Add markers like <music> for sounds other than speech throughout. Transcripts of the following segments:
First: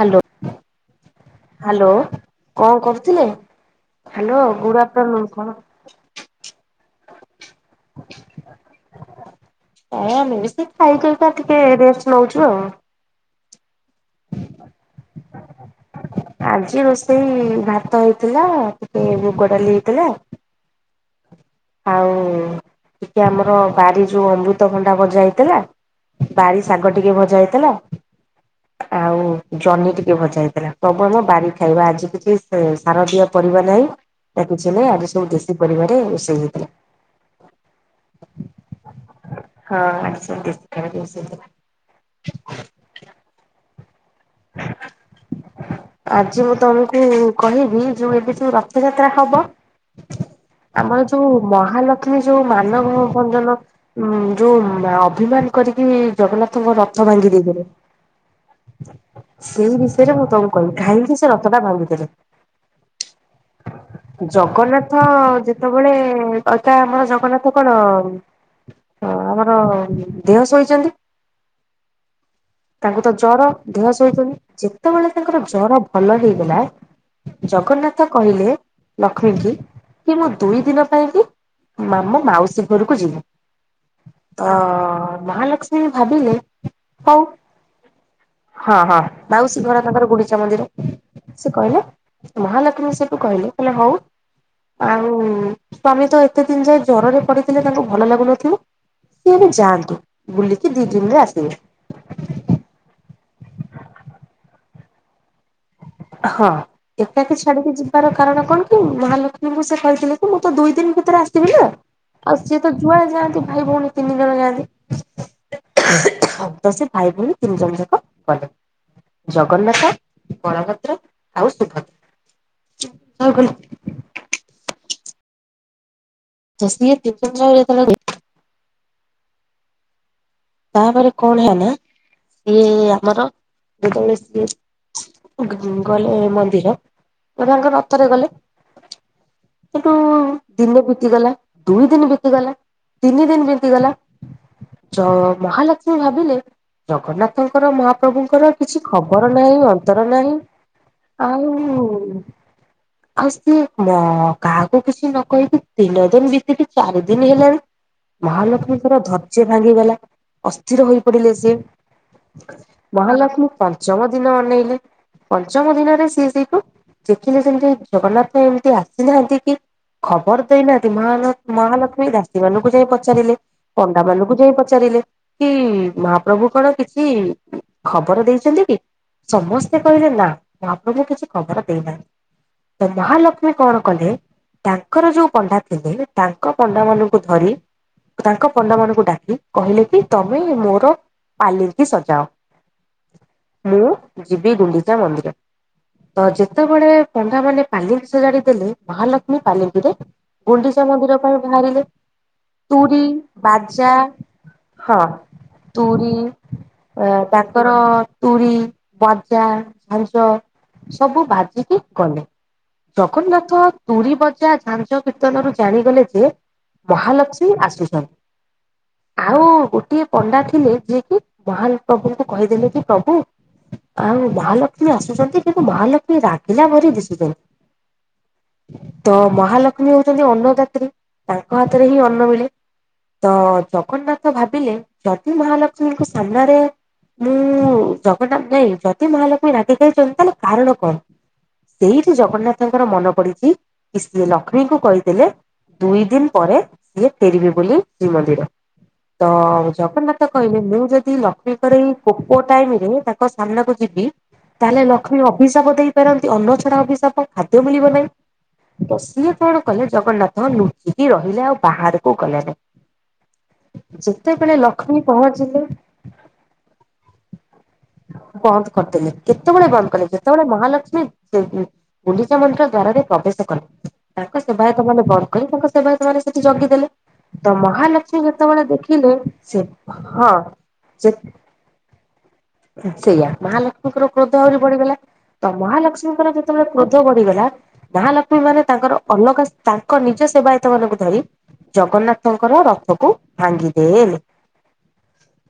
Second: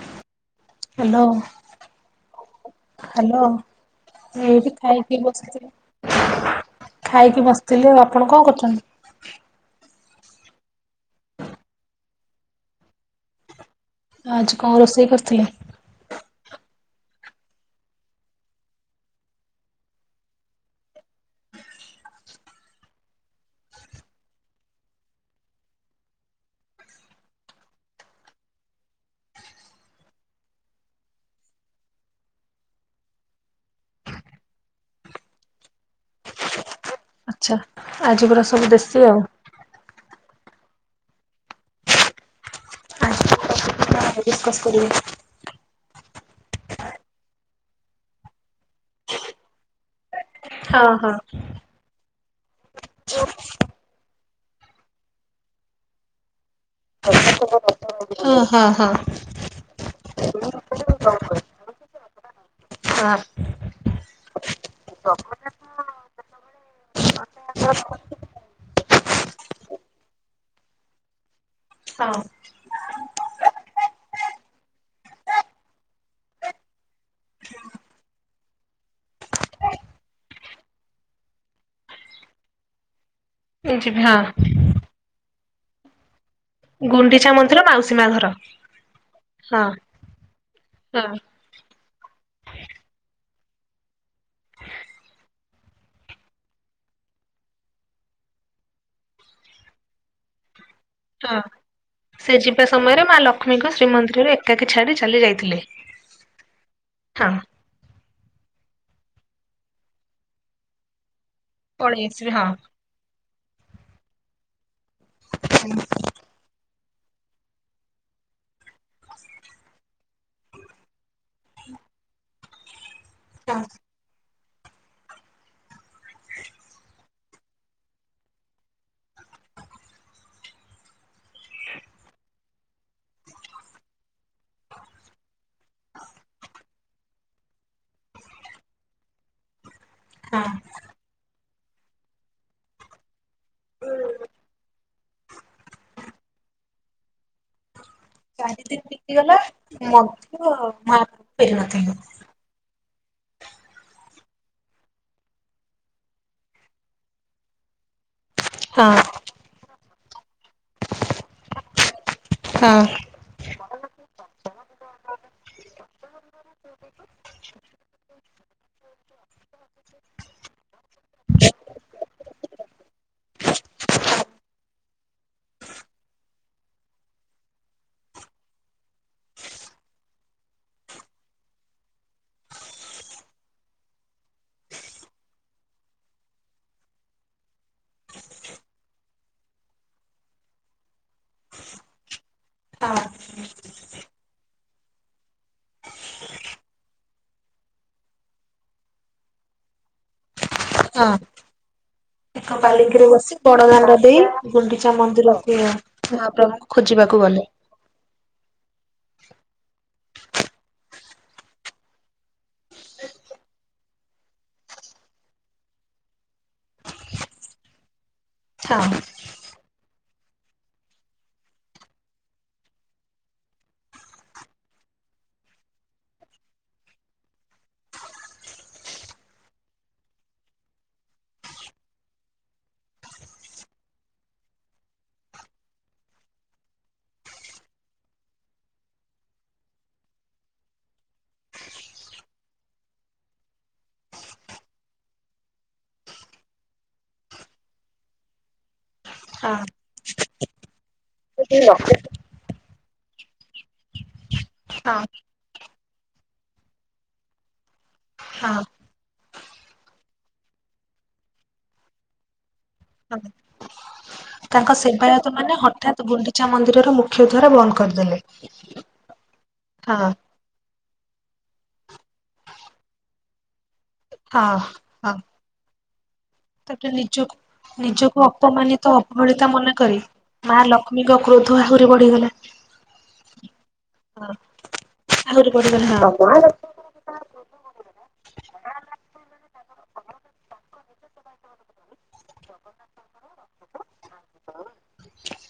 Hello hello hello କଣ କରୁଥିଲେ? Hello. ଏଇଠି ଗୁଡ ଖାଇକି ଆଫ୍ଟରନୁନ କଣ? ବସିଥିଲି ଖାଇକି ବସିଥିଲି ଆଉ ଆପଣ କଣ କରୁଛନ୍ତି? ହଁ ମୁଁ ବି ସେଇ ଖାଇକି ତ ଟିକେ ରେସ୍ଟ ନଉଛୁ ଆଉ। ଆଜି କଣ ରୋଷେଇ କରିଥିଲି? ଆଜି ରୋଷେଇ ଭାତ ହେଇଥିଲା ଟିକେ ମୁଗ ଡାଲି ହେଇଥିଲା। ଆଉ ଟିକେ ଆମର ବାରି ଯୋଉ ଅମୃତଭଣ୍ଡା ଭଜା ହେଇଥିଲା। ବାରି ଶାଗ ଟିକେ ଭଜା ହେଇଥିଲା। ଆଉ ଜହ୍ନି ଟିକେ ଭଜା ହେଇଥିଲା ସବୁ ଆମ ବାରି ଖାଇବା ଆଜି କିଛି ସାର ଦିଆ ପରିବା ନାହିଁ ନା କିଛି ନାହିଁ ଆଜି ସବୁ ଦେଶୀ ପରିବାରେ ରୋଷେଇ ହେଇ ଆଚ୍ଛା। ଆଜି ପୁରା ସବୁ ଦେଶୀ ଆଉ। ହଁ ଆଜି ସବୁ ଦେଶୀ ଖାଇବା ରୋଷେଇ ହେଇଥିଲା। ଡିସ୍କସ୍ କରିବେ। <inaudible> ଆଜି ମୁଁ ତମକୁ କହିବି ଯୋଉ ଏବେ ଯୋଉ ରଥଯାତ୍ରା ହବ। ହଁ ଆମର ହଁ ଯୋଉ ମହାଲକ୍ଷ୍ମୀ ଯୋଉ ମାନବ ବନ୍ଦନ ଉଁ ଯୋଉ ଅଭିମାନ କରିକି ଜଗନ୍ନାଥଙ୍କ ର ହୁଁ ହୁଁ ହୁଁ। ସେଇ ବିଷୟରେ ମୁଁ ତମକୁ କହିବି କାହିଁକି ସେ ରଥଟା ଭାଙ୍ଗିଦେଲେ? ହଁ <inaudible> ଜଗନ୍ନାଥ ଯେତେବେଳେ ଅଥା ଆମର ଜଗନ୍ନାଥ କଣ? ହଁ ଆମର ଦେଅଁ ଶୋଇଛନ୍ତି। ହଁ। ତାଙ୍କୁ ତ ଜର। ଦିଅଁ ସୋଇଛନ୍ତି ଯେତେବେଳେ ତାଙ୍କର ଜର ଭଲ ହେଇଗଲା। ଜଗନ୍ନାଥ କହିଲେ ଲକ୍ଷ୍ମୀ କି କି ମୁଁ ଦୁଇ ଦିନ ପାଇଁ କି ମାମ ମାଉସୀ ଘରକୁ ଯିବୁ ଏ ଯିବି ହଁ ତ ମହାଲକ୍ଷ୍ମୀ ଭାବିଲେ ହଉ ଗୁଣ୍ଡିଚା ମନ୍ଦିର ମାଉସୀ ମା ଘର। ହଁ ହଁ ମାଉଶୀ ହଁ ଘର ତାଙ୍କର ଗୁଣ୍ଡିଚା ମନ୍ଦିର। ହଁ ସେ କହିଲେ ମହାଲକ୍ଷ୍ମୀ ସେଠୁ କହିଲେ କହିଲେ ହଉ ଆଉ ସ୍ଵାମୀ ତ ଏତେ ଦିନ ଯାଏ ଜରରେ ପଡିଥିଲେ ତାଙ୍କୁ ଭଲ ଲାଗୁନଥିଲା ସିଏ ଏବେ ଯାଆନ୍ତୁ ବୁଲିକି ଦିଇ ଦିନରେ ହଁ। ଆସିବେ। ସେ ଯିବା ସମୟରେ ମା ଲକ୍ଷ୍ମୀଙ୍କୁ ଶ୍ରୀମନ୍ଦିରରେ ଏକାକୀ ଛାଡ଼ି ଚାଲି ଯାଇଥିଲେ। ହଁ ହଁ। ଏକକି ଚଡ଼ିକି ଜି ତାର କାରଣ କଣ କି ମହାଲକ୍ଷ୍ମୀଙ୍କୁ ସେ କହିଥିଲେ ତ ମୁଁ ତ ଦୁଇ ଦିନ ଭିତରେ ଆସିବି ନା ପଳେଇ ଆସିବି ଆଉ ହଁ ସିଏ ତ ଛୁଆ ଯାଆନ୍ତି ଭାଇ ଭଉଣୀ ତିନି ଜଣ ଯାଆନ୍ତି ହୁଁ ତସେ ଭାଇ ଭଉଣୀ ତିନି ଜଣ ଯାକ ଗଲେ ଜଗନ୍ନାଥ ବଳ ଭ ଆଉ ଶୁଭ <unintelligible> <unintelligible> ତାପରେ କଣ ହେଲା ସିଏ ଆମର ଯେତେବେଳେ ସିଏ ଗଲେ ମନ୍ଦିର ଏରାଙ୍କ ରତରେ ଗଲେ। ସେଠୁ ହଁ ଦିନ ବିତିଗଲା ଦୁଇ ଦିନ ବିତିଗଲା ତିନି ଦିନ ବିତି ଗଲା ଚ ମହାଲକ୍ଷ୍ମୀ ଭାବିଲେ ଜଗନ୍ନାଥଙ୍କର ମହା ପ୍ରଭୁଙ୍କର ଚାରି ଦିନ କିଛି ଖବର ବିତିଗଲା ନାହିଁ ଅନ୍ତର ମଧ୍ୟ ନାହିଁ ମହାପ୍ରଭୁ ଫେରି ଆଉ ନଥିଲେ। ଆଉ ସିଏ ମ କାହାକୁ କିଛି ନ କହକି ତିନୋ ଦିନ ବିତିକି ଚାରି ଦିନ ହେଲାଣି ହଁ ମହାଲକ୍ଷ୍ମୀଙ୍କର ଧୈର୍ଯ୍ୟ ଭାଙ୍ଗିଗଲା ଅସ୍ଥିର ହୋଇ ପଡିଲେ ସିଏ। ହଁ। ମହାଲକ୍ଷ୍ମୀ ପଞ୍ଚମ ଦିନ ଅନେଇଲେ ପଞ୍ଚମ ଦିନରେ ସିଏ ସେଇଠୁ ଦେଖିଲେ ଯେମିତି ଜଗନ୍ନାଥ ଏମତି ଆସିନାହାନ୍ତି କି ଖବର ଦେଇନାହାନ୍ତି ମହାଲ ମହାଲକ୍ଷ୍ମୀ ଦାଶୀ ମାନଙ୍କୁ ଯାଇ ପଚାରିଲେ। ପଣ୍ଡାମାନଙ୍କୁ ଯାଇ ପଚାରିଲେ କି ମହାପ୍ରଭୁ କଣ କିଛି ଖବର ଦେଇଚନ୍ତି କି? ସମସ୍ତେ କହିଲେ ନା ମହାପ୍ରଭୁ କିଛି ଖବର ଦେଇନା ତ ମହାଲକ୍ଷ୍ମୀ କଣ କଲେ ତାଙ୍କର ଯୋଉ ପଣ୍ଡା ଥିଲେ ତାଙ୍କ ପଣ୍ଡା ମାନଙ୍କୁ ଧରି ତାଙ୍କ ପଣ୍ଡାମାନନଙ୍କୁ ଡାକି କହିଲେ କି ତମେ ମୋର ପାଲିଙ୍କି ସଜାଅ ହଁ। ମୁଁ ଯିବି ଗୁଣ୍ଡିଚା ମନ୍ଦିର। ତ ଯେତେବେଳେ ପଣ୍ଡା ମାନେ ପାଲିଙ୍କି ସଜାଡି ଦେଲେ ମହାଲକ୍ଷ୍ମୀ ପାଲିଙ୍କିରେ ଗୁଣ୍ଡିଚା ହଁ ମନ୍ଦିର ପାଇଁ ବାହାରିଲେ ଏକ ତୁରୀ ପାଲିଙ୍କିରେ ବସି ବଡ ବାଜା ଦାଣ୍ଡ ଦେଇ ଗୁଣ୍ଡିଚା ହଁ ମନ୍ଦିରକୁ ମହାପ୍ରଭୁଙ୍କୁ ଖୋଜିବାକୁ ଗଲେ। ତର ତୁରି ବାଜା ଝାଞ୍ଜ ସବୁ ଭାଜିକି ଗଲେ। ଜଗନ୍ନାଥ ତୁୁରୀ ବଜା ଝାଞଜ କୀର୍ତ୍ତନରୁ ଜାଣିଗଲେ ଯେ ମହାଲକ୍ଷ୍ମୀ ଆସୁଛନ୍ ଥା ଆଉ ଗୋଟିଏ ପଣ୍ଡା ଥିଲେ ଯିଏକ ମହାପ୍ରଭୁଙ୍କୁ କହିଦେଲେ କି ପ୍ରଭୁ ଆଉ ମହାଲକ୍ଷ୍ମୀ ଆସୁଛନ୍ତି କିନ୍ତୁ ମହାଲକ୍ଷ୍ମୀ ରାଗିଲା ଭରି ଦିଶୁଚନ୍ ତ ମହାଲକ୍ଷ୍ମୀ ହଉଛନ୍ତି ଅନ୍ନ ଯାତ୍ରୀ ତାଙ୍କ ହାତରେ ହିଁ ଅନ୍ନ ମିଳେ। ତ ଜଗନ୍ନାଥ ଭାବିଲେ ଯଦି ମହାଲକ୍ଷ୍ମୀଙ୍କ ସାମ୍ନାରେ ମୁଁ ଜଗନ୍ନାଥ ନାଇଁ ଯଦି ମହାଲକ୍ଷ୍ମୀ ରାଗି ଯାଇଛନ୍ତି ତାହେଲେ କାରଣ କଣ? ସେଇଠି ଜଗନ୍ନାଥଙ୍କର ମନ ପଡିଛି କି ସିଏ ଲକ୍ଷ୍ମୀଙ୍କୁ କହିଥିଲେ ଦୁଇ ଦିନ ପରେ ସିଏ ଫେରିବେ ବୋଲି ଶ୍ରୀମନ୍ଦିର। ତ ହଁ ଜଗନ୍ନାଥ କହିଲି ମୁଁ ଯଦି ଲକ୍ଷ୍ମୀ ହଁ କରେଇ କୋପ ଟାଇମ୍ ରେ ତାଙ୍କ ସାମ୍ନାକୁ ଯିବି ତାହେଲେ ଲକ୍ଷ୍ମୀ ହିଶାପ ଦେଇପାରନ୍ତି ଅନ୍ନ ଛଡା ଅଭିିଶାପ ଖାଦ୍ୟ ମିଳିବ ନାହିଁ। ହଁ। ତ ସିଏ କଣ କଲେ ଜଗନ୍ନାଥ ଲୁଚିକି ରହିଲେ ଆଉ ବାହାରକୁ ଗଲୋନି। କଣ ପାଇଁ। ତାଙ୍କ ଲକ୍ଷ୍ମୀ ପହଞ୍ଚିଲେ ସେବାୟତମାନେ ହଠାତ୍ ଗୁଣ୍ଡିଚା ମନ୍ଦିରର ମୁଖ୍ୟ ଦ୍ୱାର ବନ୍ଦ କରିଦେଲେ। ବନ୍ଦ କରିଦେଲେ କେତେବେଳେ ବନ୍ଦ କଲେ ହଁ ଯେତେବେଳେ ମହାଲକ୍ଷ୍ମୀ ଗୁଣ୍ଡିଚା ମନ୍ଦିର ଦ୍ଵାରରେ ପ୍ରବେଶ କଲେ। ତାଙ୍କ ହଁ ସେବାୟତମନେ ହଁ କଣ କଲେ ତାଙ୍କ ସେବାୟ ସେ ସେଠି ଜଗିଦେଲେ ତାପରେ ତ ମହାଲକ୍ଷ୍ମୀ ଯେତେବେଳେ ଦେଖି ଭଳିତା ମନାେ କରି ମା ଯେ ଲକ୍ଷ୍ମୀଙ୍କ କ୍ରୋଧ ଆହୁରି ବଢିଗଲା। ସେଇଆ ମହାଲକ୍ଷ୍ମୀଙ୍କର ହଁ କ୍ରୋଧ ଆହୁରି ବଢିଗଲା ତ ଆହୁରି ବଢିଗଲା ହଁ ମହାଲକ୍ଷ୍ମୀଙ୍କର ଯେତେବେଳେ କ୍ରୋଧ ବଢିଗଲା ମହାଲକ୍ଷ୍ମୀ ମାନେ ତାଙ୍କର ଅଲଗା ତାଙ୍କ ନିଜ ସେବାୟତମାନଙ୍କୁ ଧରି ଜଗନ୍ନାଥଙ୍କର ରଥକୁ ଭାଙ୍ଗିଦେଲେ।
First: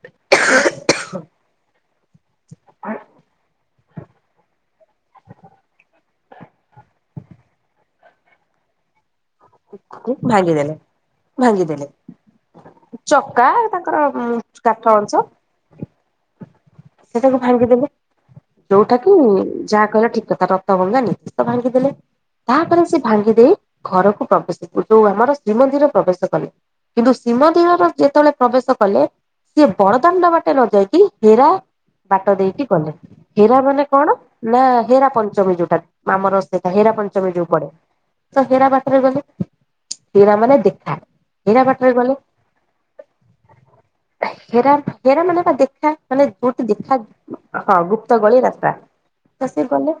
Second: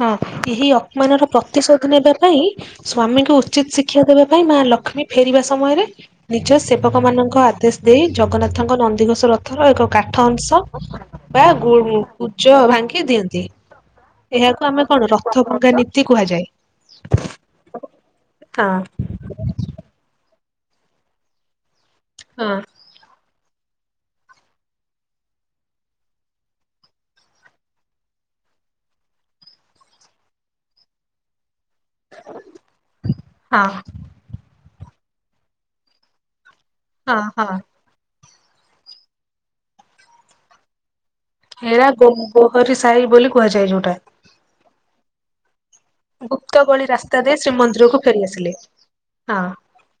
ହଁ ଏହି ଅପମାନର ପ୍ରତିଶୋଧ ନେବା ପାଇଁ ସ୍ଵାମୀଙ୍କୁ ଉଚିତ ଶିକ୍ଷା ଦେବା ପାଇଁ ମା ଲକ୍ଷ୍ମୀ ଫେରିବା ସମୟରେ ନିଜ ସେବକମାନଙ୍କ ଆଦେଶ ଦେଇ ଜଗନ୍ନାଥଙ୍କ ନନ୍ଦିଘୋଷ ରଥ ଥର ଏକ କାଠ ଅଂଶ ଭାଙ୍ଗିଦେଲେ ବା ଗ ଭାଙ୍ଗିଦେଲେ କୁଜ ଭାଙ୍ଗି ଚକା ଦିଅନ୍ତି। ତାଙ୍କର ଏହାକୁ କାଠ ଆମେ କଣ ରଥ ଭଙ୍ଗା ନୀତି କୁହାଯାଏ। ସେ ତାକୁ ଭାଙ୍ଗିଦେବେ ଯୋଉଟା ହଁ। କି ଯାହା କହିଲା ଠିକ୍ କଥା ରଥ ଗଙ୍ଗା ନିତି ତ ଭାଙ୍ଗିଦେଲେ ହଁ ତାହା ପରେ ସେ ଭାଙ୍ଗିଦେଇ ଘରକୁ ପ୍ରବେଶ ଯୋଉ ଆମର ଶ୍ରୀମନ୍ଦିର ପ୍ରବେଶ କଲେ। କିନ୍ତୁ ଶୀମଦିର ଯେତେବେଳେ ପ୍ରବେଶ କଲେ। ସିଏ ବଡଦାଣ୍ଡ ବାଟେ ନ ଯାଇକ ହେରା ବାଟ ଦେଇକି କଲେ ହୀରା ହଁ ମାନେ କଣ ନା ହେରା ପଞ୍ଚମୀ ଯୋଉଟା ଆମର ସେଟା ହେରା ହଁ ପଞ୍ଚମୀ ଯୋଉ ହଁ ପଡେ ତ ହୀରା ପାଖରେ ଗଲେ ହୀରା ମାନେ ଦେଖାଏ। ହେରାହରି ସାହି ବୋଲି କୁହାଯାଏ ଯୋଉଟା ରା ହେରା ମାନେ ବା ଦେଖା ମାନେ ଗୁପ୍ତ ଗୋଟେ ଗଳି ଦେଖା ରାସ୍ତା ଦେଇ ହଁ ଶ୍ରୀମନ୍ଦିରକୁ ଗୁପ୍ତ ଫେରି ଗଳି ଆସିଲେ ରାସ୍ତା। ହଁ ଗଲେ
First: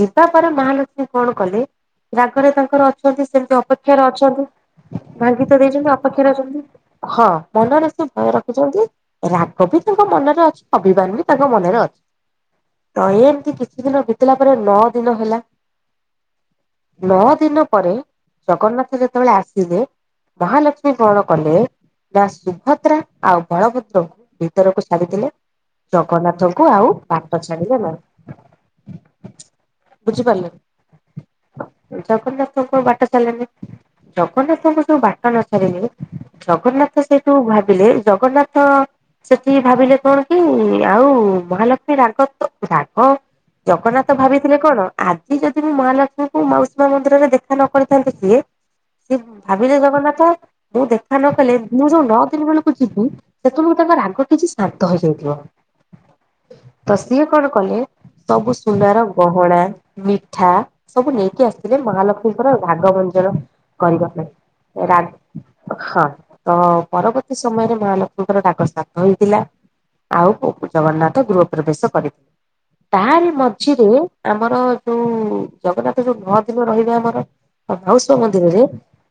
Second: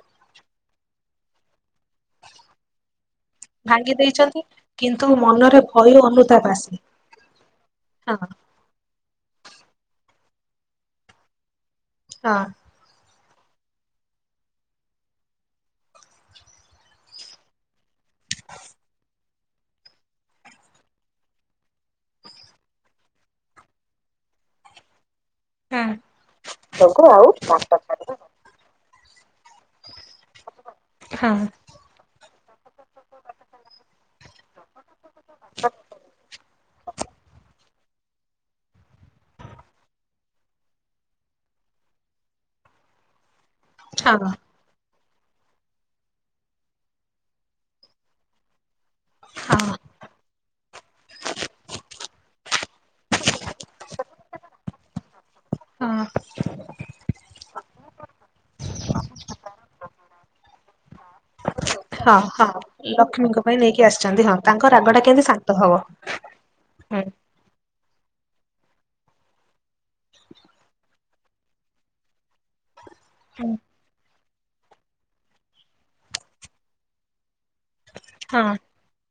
ଯିବା ପରେ ମହାଲକ୍ଷ୍ମୀ କଣ କଲେ ରାଗରେ ତାଙ୍କର ସେମିତି ଭାଙ୍ଗି ଅପେକ୍ଷାରେ ଦେଇଛନ୍ତି। ଅଛନ୍ତି। କିନ୍ତୁ ଭାଙ୍ଗି ମନରେ ଦେଇଛନ୍ତି ଭୟ ଅପେକ୍ଷାରେ ଅନୁତାପ ଅଛନ୍ତି। ଆସେ ହଁ ମନରେ ସେ ହଁ ଭୟ ର କହୁଛନ୍ତି ରାଗ ବି ତାଙ୍କ ମନରେ ଅଛି ଅବିବମାନ ବି ତାଙ୍କ ମନରେ ଅଛି। ହଁ। ତ ଏ ଏମତି କିଛି ଦିନ ବିତିଲା ପରେ ନଅ ଦିନ ହେଲା। ନଅ ଦିନ ପରେ ଜଗନ୍ନାଥ ଯେତେବେଳେ ଆସିଲେ। ମହାଲକ୍ଷ୍ମୀ କଣ କଲେ? ମା ସୁଭଦ୍ରା ଆଉ ବଳଭଦ୍ରଙ୍କୁ ଭିତରକୁ ଛାଡି ଦେଲେ। ହଁ ଜଗନ୍ନାଥଙ୍କୁ ଆଉ ବାଟ ଛାଡିଲେ ନାହିଁ। ହଁ ବୁଝିପାରିଲନି ଜଗନ୍ନାଥ ଙ୍କୁ ବାଟ ଛାଡିଲେନି। ଜଗନ୍ନାଥଙ୍କୁ ଯୋଉ ବାଟ ନ ଛାଡିଲେନି। ଜଗନ୍ନାଥ ସେଇଠୁ ଭାବିଲେ ଜଗନ୍ନାଥ ସେଠି ଭାବିଲେ କଣ କି ଆଉ ମହାଲକ୍ଷ୍ମୀ ରାଗ ତ ରାଗ ଜଗନ୍ନାଥ ହଁ ଭାବିଥିଲେ କଣ ଆଜି ଯଦି ମୁଁ ମହାଲକ୍ଷ୍ମୀଙ୍କୁ ମାଉସୀମା ମନ୍ଦିରରେ ଦେଖା ନ କରିଥାନ୍ତି ସିଏ। ସେ ହଁ ଭାବିଲେ ଜଗନ୍ନାଥ ମୁଁ ଦେଖା ନ କଲେ ମୁଁ ଯୋଉ ନଅ ଦିନ ବେଳକୁ ଯିବି। ସେତେବେଳେ ତାଙ୍କର ରାଗ କିଛି ଶାନ୍ତ ହେଇଯାଇଥିବ। ହଁ। ତ ସିଏ କଣ କଲେ? ସବୁ ସୁନାର ଗହଣା ମିଠା ସବୁ ନେଇକି ଆସିଥିଲେ। ହଁ ମହାଲକ୍ଷ୍ମୀଙ୍କର ହଁ ରାଗ ମଞ୍ଜଳ ଲକ୍ଷ୍ମୀଙ୍କ ପାଇଁ ନେଇକି କରିବା ଆସିଛନ୍ତି ହଁ ତାଙ୍କ ପାଇଁ ରା ରାଗଟା କେମିତି ଶାନ୍ତ ହବ। ହଁ। ତ ହୁଁ ପରବର୍ତ୍ତୀ ସମୟରେ ମାହା ଲକ୍ଷ୍ମୀଙ୍କର ରାଗ ଶାନ୍ତ ହେଇଥିଲା। ଆଉ ଜଗନ୍ନାଥ ଗୃହ ପ୍ରବେଶ କରିଥିଲେ। ତାଆରି ମଝିରେ ଆମର ଯୋଉ ଜଗନ୍ନାଥ ଯୋଉ ନଅ ଦିନ ରହିବେ ଆମର ଭଉସଵ ହଁ ମନ୍ଦିରରେ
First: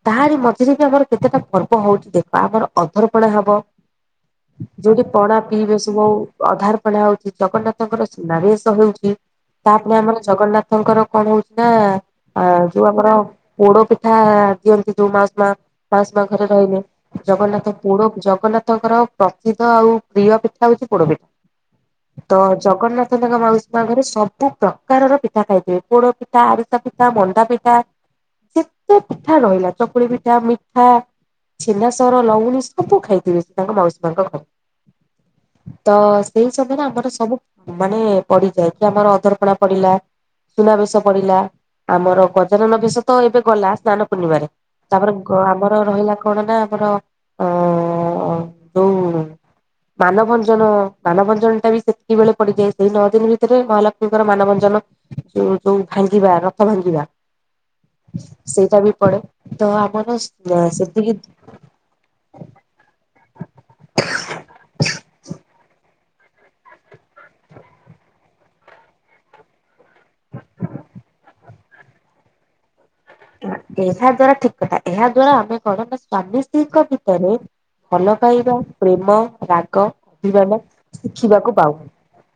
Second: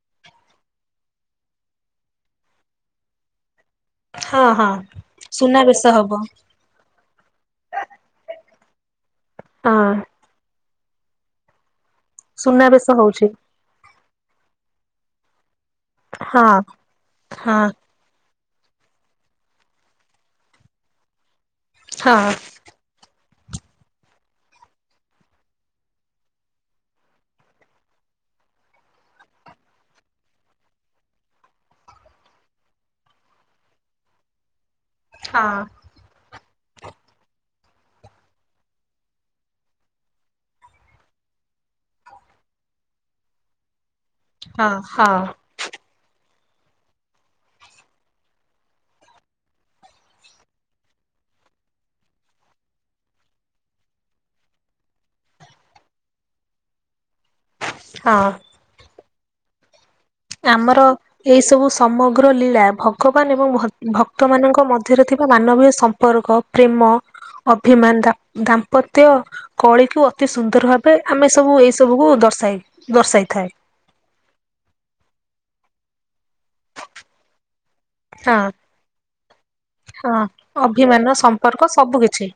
ତାହାରି ମଝିରେ ବି ଆମର କେତେଟା ପର୍ବ ହଉଛି ଦେଖ ଆମର ଅଧର୍ପଣା ହବ ହଁ ହଁ ଯୋଉଠି ପଣା ପିଇବେ ସୁନାବେଶ ସବୁ ହବ। ଅଧାର ପଣା ହଉଛି ଜଗନ୍ନାଥଙ୍କର ସୁନାବେଶ ହଉଛି ତାପ ହଁ ଆମର ଜଗନ୍ନାଥ ତାଙ୍କର କଣ ହଉଛି ନା ଅ ଯୋଉ ସୁନାବେଶ ଆମର ହଉଛି ପୋଡ ପିଠା ଦିଅନ୍ତି ଯୋଉ ମାସ ମା ମାସ ମା ଘରେ ହଁ ରହିଲେ ହଁ ଜଗନ୍ନାଥ ପୋଡ ଜଗନ୍ନାଥଙ୍କର ପ୍ରସିଦ୍ଧ ଆଉ ପ୍ରିୟ ପିଠା ହଉଛି ପୋଡ ପିଠା। ହଁ ତ ଜଗନ୍ନାଥଙ୍କ ମାଉସୀ ମା ଘରେ ସବୁ ପ୍ରକାରର ପିଠା ଖାଇଥଏ ପୋଡ ପିଠା ଆ ପିଠା ମଣ୍ଡା ପିଠା ଯେତେ ପିଠା ରହିଲା ଚକୁଳି ପିଠା ମିଠା। ଛେନାସର ଲଉଣୀ ସବୁ ଖାଇଥିବେ ସେ ତାଙ୍କ ମାଉସୀ ମାଙ୍କ ଘରେ। ହଁ। ତ ସେଇ ସମୟରେ ଆମର ସବୁ ମାନେ ପଡିଯାଏ କି ଆମର ଅଧର୍ପଣା ପଡିଲା ସୁନା ବେଶ ପଡିଲା ଆମର ଗଜାନନ ବେଶ ତ ଏବେ ଗଲା ସ୍ନାନ ପୂର୍ଣିମାରେ। ହଁ ହଁ ତାପରେ ଆମର ରହିଲା କଣ ନା ଆମର ଅ ଯୋଉ ମାନଭଞ୍ଜନ ମାନଭଞ୍ଜନ ଟା ବି ସେତିକି ବେଳେ ପଡିଯାଏ। ସେଇ ନଅ ଦିନ ଭିତରେ ମହାଲକ୍ଷ୍ମୀଙ୍କର ମାନଭଞ୍ଜନ ଯୋଉ ଭାଙ୍ଗିବା ରଥ ଭାଙ୍ଗିବା ହଁ ସେଇଟା ବି ପଡେ। ତ ଆମର ଆମର ସେତିକି ଏଇ ସବୁ ସମଗ୍ର ଲୀଳା ଭଗବାନ ଏବଂ ଭକ୍ତମାନାନଙ୍କ ମଧ୍ୟରେ ଥିବା ମାନବୀୟ ସମ୍ପର୍କ ପ୍ରେମ ଅଭିମାନ ଦ ଦାମ୍ପତ୍ୟ କଳିକୁ ଅତି ସୁନ୍ଦର ଭାବେ ଆମେ ସବୁ ଏଇ ସବୁକୁୁ ଦର୍ଶାଇ ଦର୍ଶାଇଥାଏ। ଏହା ଦ୍ଵାରା ଠିକ କଥା ଏହା ଦ୍ଵାରା ଆମେ କଣ ନା ସ୍ଵାମୀ ସ୍ତ୍ରୀଙ୍କ ଭିତରେ ଭଲ ହଁ ପାଇବା ପ୍ରେମ ରା ହଁ ଅଭି ମମେ ଅଭିମାନ ଶିଖିବାକୁ ସମ୍ପର୍କ ପାଉନ। ସବୁ କିଛି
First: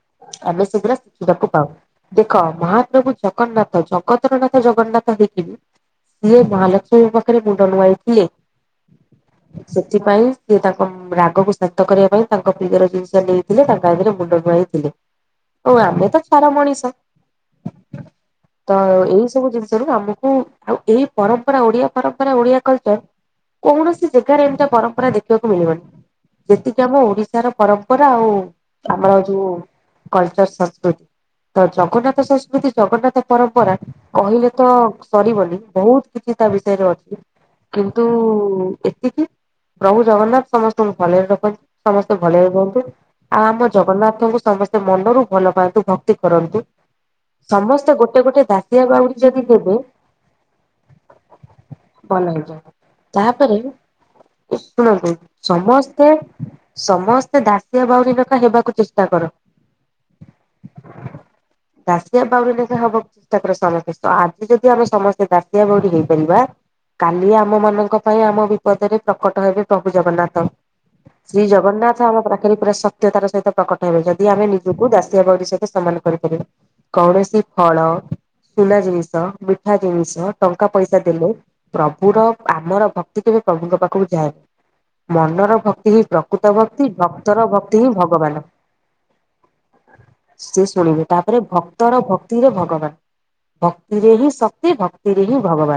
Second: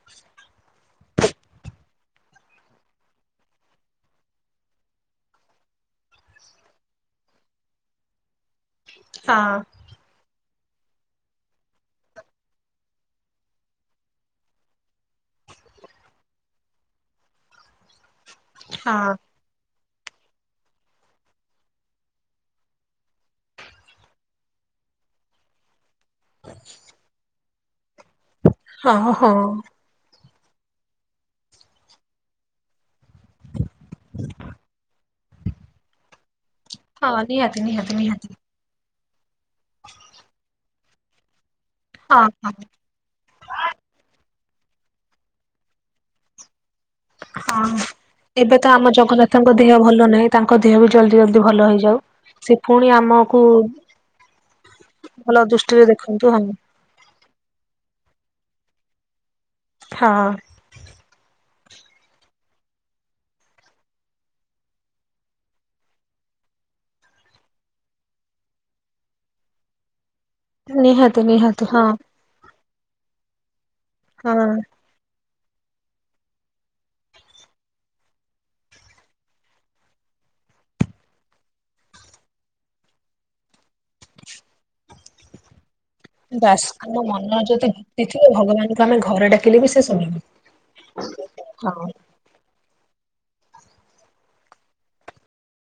ଆମେ ସେଗଡା ଶିଖିବାକୁ ପାଉ। ଦେଖ ମହାପ୍ରଭୁ ଜଗନ୍ନାଥ ଜଗତର ନାଥ ଜଗନ୍ନାଥ ଦେଖିକିବି। ସିଏ ମହାଲକ୍ଷ୍ମୀଙ୍କ ପାଖରେ ମୁଣ୍ଡ ନୁଆଇ ଥିଲେ। ହଁ ସେଥିପାଇଁ ସେ ତାଙ୍କ ରାଗକୁ ଶାନ୍ତ କରିବା ପାଇଁ ତାଙ୍କ ପ୍ରିୟର ଜିନିଷ ନେଇଥିଲେ ତାଙ୍କ ଆରେ ମୁଣ୍ଡ ନୁଆଇଥିଲେ। ଓଉ ଆମ ତ ସାରା ମଣିଷ। ତ ହଁ ଏଇ ସବୁ ଜିନିଷରୁ ଆମକୁ ଆଉ ଏଇ ପରମ୍ପରା ଓଡିଆ ପରମ୍ପରା ଓଡିଆ କଲଚର କୌଣସି ଜାଗାରେ ଏମିତି ପରମ୍ପରା ଦେଖିବାକୁ ମିଳିବନି। ଯେତିକି ଆମ ଓଡିଶାର ପରମ୍ପରା ଆଉ ହଁ ଆମର ହଁ ଯୋଉ କଲଚାର ସଂସ୍କୃତି ତ ଜଗନ୍ନାଥ ସଂସ୍କୃତି ଜଗନ୍ନାଥ ପରମ୍ପରା କହିଲେ ତ ସରିବନି। ବହୁତ କିଛି ତା ବିଷୟରେ ହଁ ଅଛି। ନିହାତି ନିହାତି କିନ୍ତୁ ନିହାତି ଏତିକି ପ୍ରଭୁ ଜଗନ୍ନାଥ ସମସ୍ତଙ୍କୁ ଭଲରେ ରଖନ୍ତି। ସମସ୍ତେ ହଁ ଭଲରେ ହଁ ରୁହନ୍ତୁ। ଆଉ ଆମ ଜଗନ୍ନାଥଙ୍କୁ ସମସ୍ତେ ମନରୁ ଭଲ ପାଆନ୍ତୁ ଭକ୍ତି କରନ୍ତୁ। ହଁ ସମସ୍ତେ ଗୋଟେ ଗୋଟେ ଏବେ ତ ଦାସିଆ ଆମ ବାଉରି ଯଦି ଜଗନ୍ନାଥଙ୍କ ଦେବେ ଦେହ ଭଲ ନାହିଁ। ତାଙ୍କ ଦେହ ବି ଜଲଦି ଜଲଦି ଭଲ ହେଇଯାଉ ଭଲ ହେଇଯାନ୍ତା। ସେ ପୁଣି ଆମକୁ ତାପରେ ଶୁଣନ୍ତୁ ଭଲ ଦୃଷ୍ଟିରେ ସମସ୍ତେ ଦେଖନ୍ତୁ ହଁ ସମସ୍ତେ ଦାସିଆ ବାଉରି କଥା ହେବାକୁ ଚେଷ୍ଟା କର। ହଁ। ଦାସିଆ ବାଉରୀ ଲେଖେ ହବା କୁ ଚେଷ୍ଟା କର ସମସ୍ତେ। ଆଜି ଯଦି ଆମେ ସମସ୍ତେ ଦସିଆ ବଉରୀ ହେଇପାରିବା। କାଲି ଆମ ମାନଙ୍କ ପାଇଁ ଆମ ବିପଦରେ ପ୍ରକଟ ହେବେ ପ୍ରଭୁ ଜଗନ୍ନାଥ। ନିହାତି। ଶ୍ରୀ ନିହାତି ହଁ ଜଗନ୍ନାଥ ଆମ ପାଖରେ ପୁରା ସତ୍ୟତାର ସହିତ ପ୍ରକଟ ହେବେ ଯଦି ଆମେ ହଁ। ନିଜକୁ ଦାସିଆ ବାଉରୀ ସହିତ ସେମାନ କୌଣସି ଫଳ ତୁଲା ଜିନିଷ ପିଠା ଜିନିଷ ଟଙ୍କା ପଇସା ଦେଲୁ ପ୍ରଭୁର ଆମର ଭକ୍ତି କେବେ ପ୍ରଭୁଙ୍କ ପାଖକୁ ଯାଏନି ମନର ଭକ୍ତି ହି ବାସ ଆମ ମନର ଯଦି ଭୁକ୍ତି ଥିବ ଭଗବାନ। ଭଗବାନଙ୍କୁ ଆମେ ଘରେ ଡାକିଲେ ବି ସେ ଶୁଣିବୁ। ସେ ଶୁଣିବେ ତାପରେ ଭକ୍ତର ଭ ଭତିରେ ଭଗବାନ ଭକ୍ତିରେ ହିଁ ଶକ୍ତି ଭକ୍ତିରେ ହିଁ ଭଗବାନ।